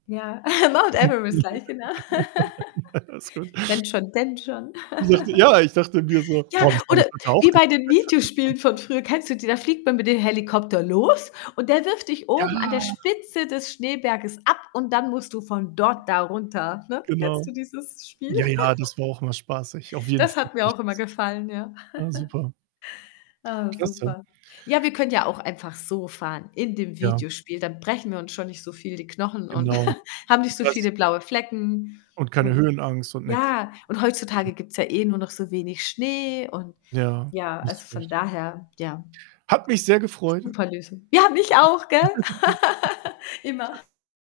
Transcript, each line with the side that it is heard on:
left: Ja, Mount Everest gleich, genau.
right: Alles gut.
left: Wenn schon, denn schon.
right: Ich dachte ja, ich dachte mir so:
left: Ja,
right: „Boah, das habe
left: oder
right: ich heute auch
left: wie bei
right: gesagt,
left: den
right: wenn schon, denn schon“,
left: Videospielen von
right: ja.
left: früher, kennst du die? Da fliegt man mit dem Helikopter los und der wirft dich
right: Ja.
left: oben an der Spitze des Schneeberges ab und dann musst du von dort da runter, ne? Kennst
right: Genau.
left: du dieses Spiel?
right: Ja, ja, das war auch immer spaßig. Auf jeden
left: Das
right: Fall
left: hat
right: kenne
left: mir
right: ich
left: auch immer
right: das.
left: gefallen, ja.
right: Ah, super.
left: Ah,
right: Klasse.
left: super. Ja, wir können ja auch einfach so fahren in dem
right: Ja.
left: Videospiel, dann brechen wir uns schon nicht so viel die Knochen und
right: Genau.
left: haben nicht so
right: Was?
left: viele blaue Flecken
right: Und keine
left: und
right: Höhenangst und nix.
left: ja, und
right: Mhm.
left: heutzutage gibt's ja eh nur noch so wenig Schnee und
right: Ja,
left: ja,
right: hast
left: also
right: du
left: von
right: recht.
left: daher, ja.
right: Hat mich sehr gefreut.
left: Super Lösung. Ja, mich auch,
right: [unintelligible]
left: gell, immer.
right: Tschüss.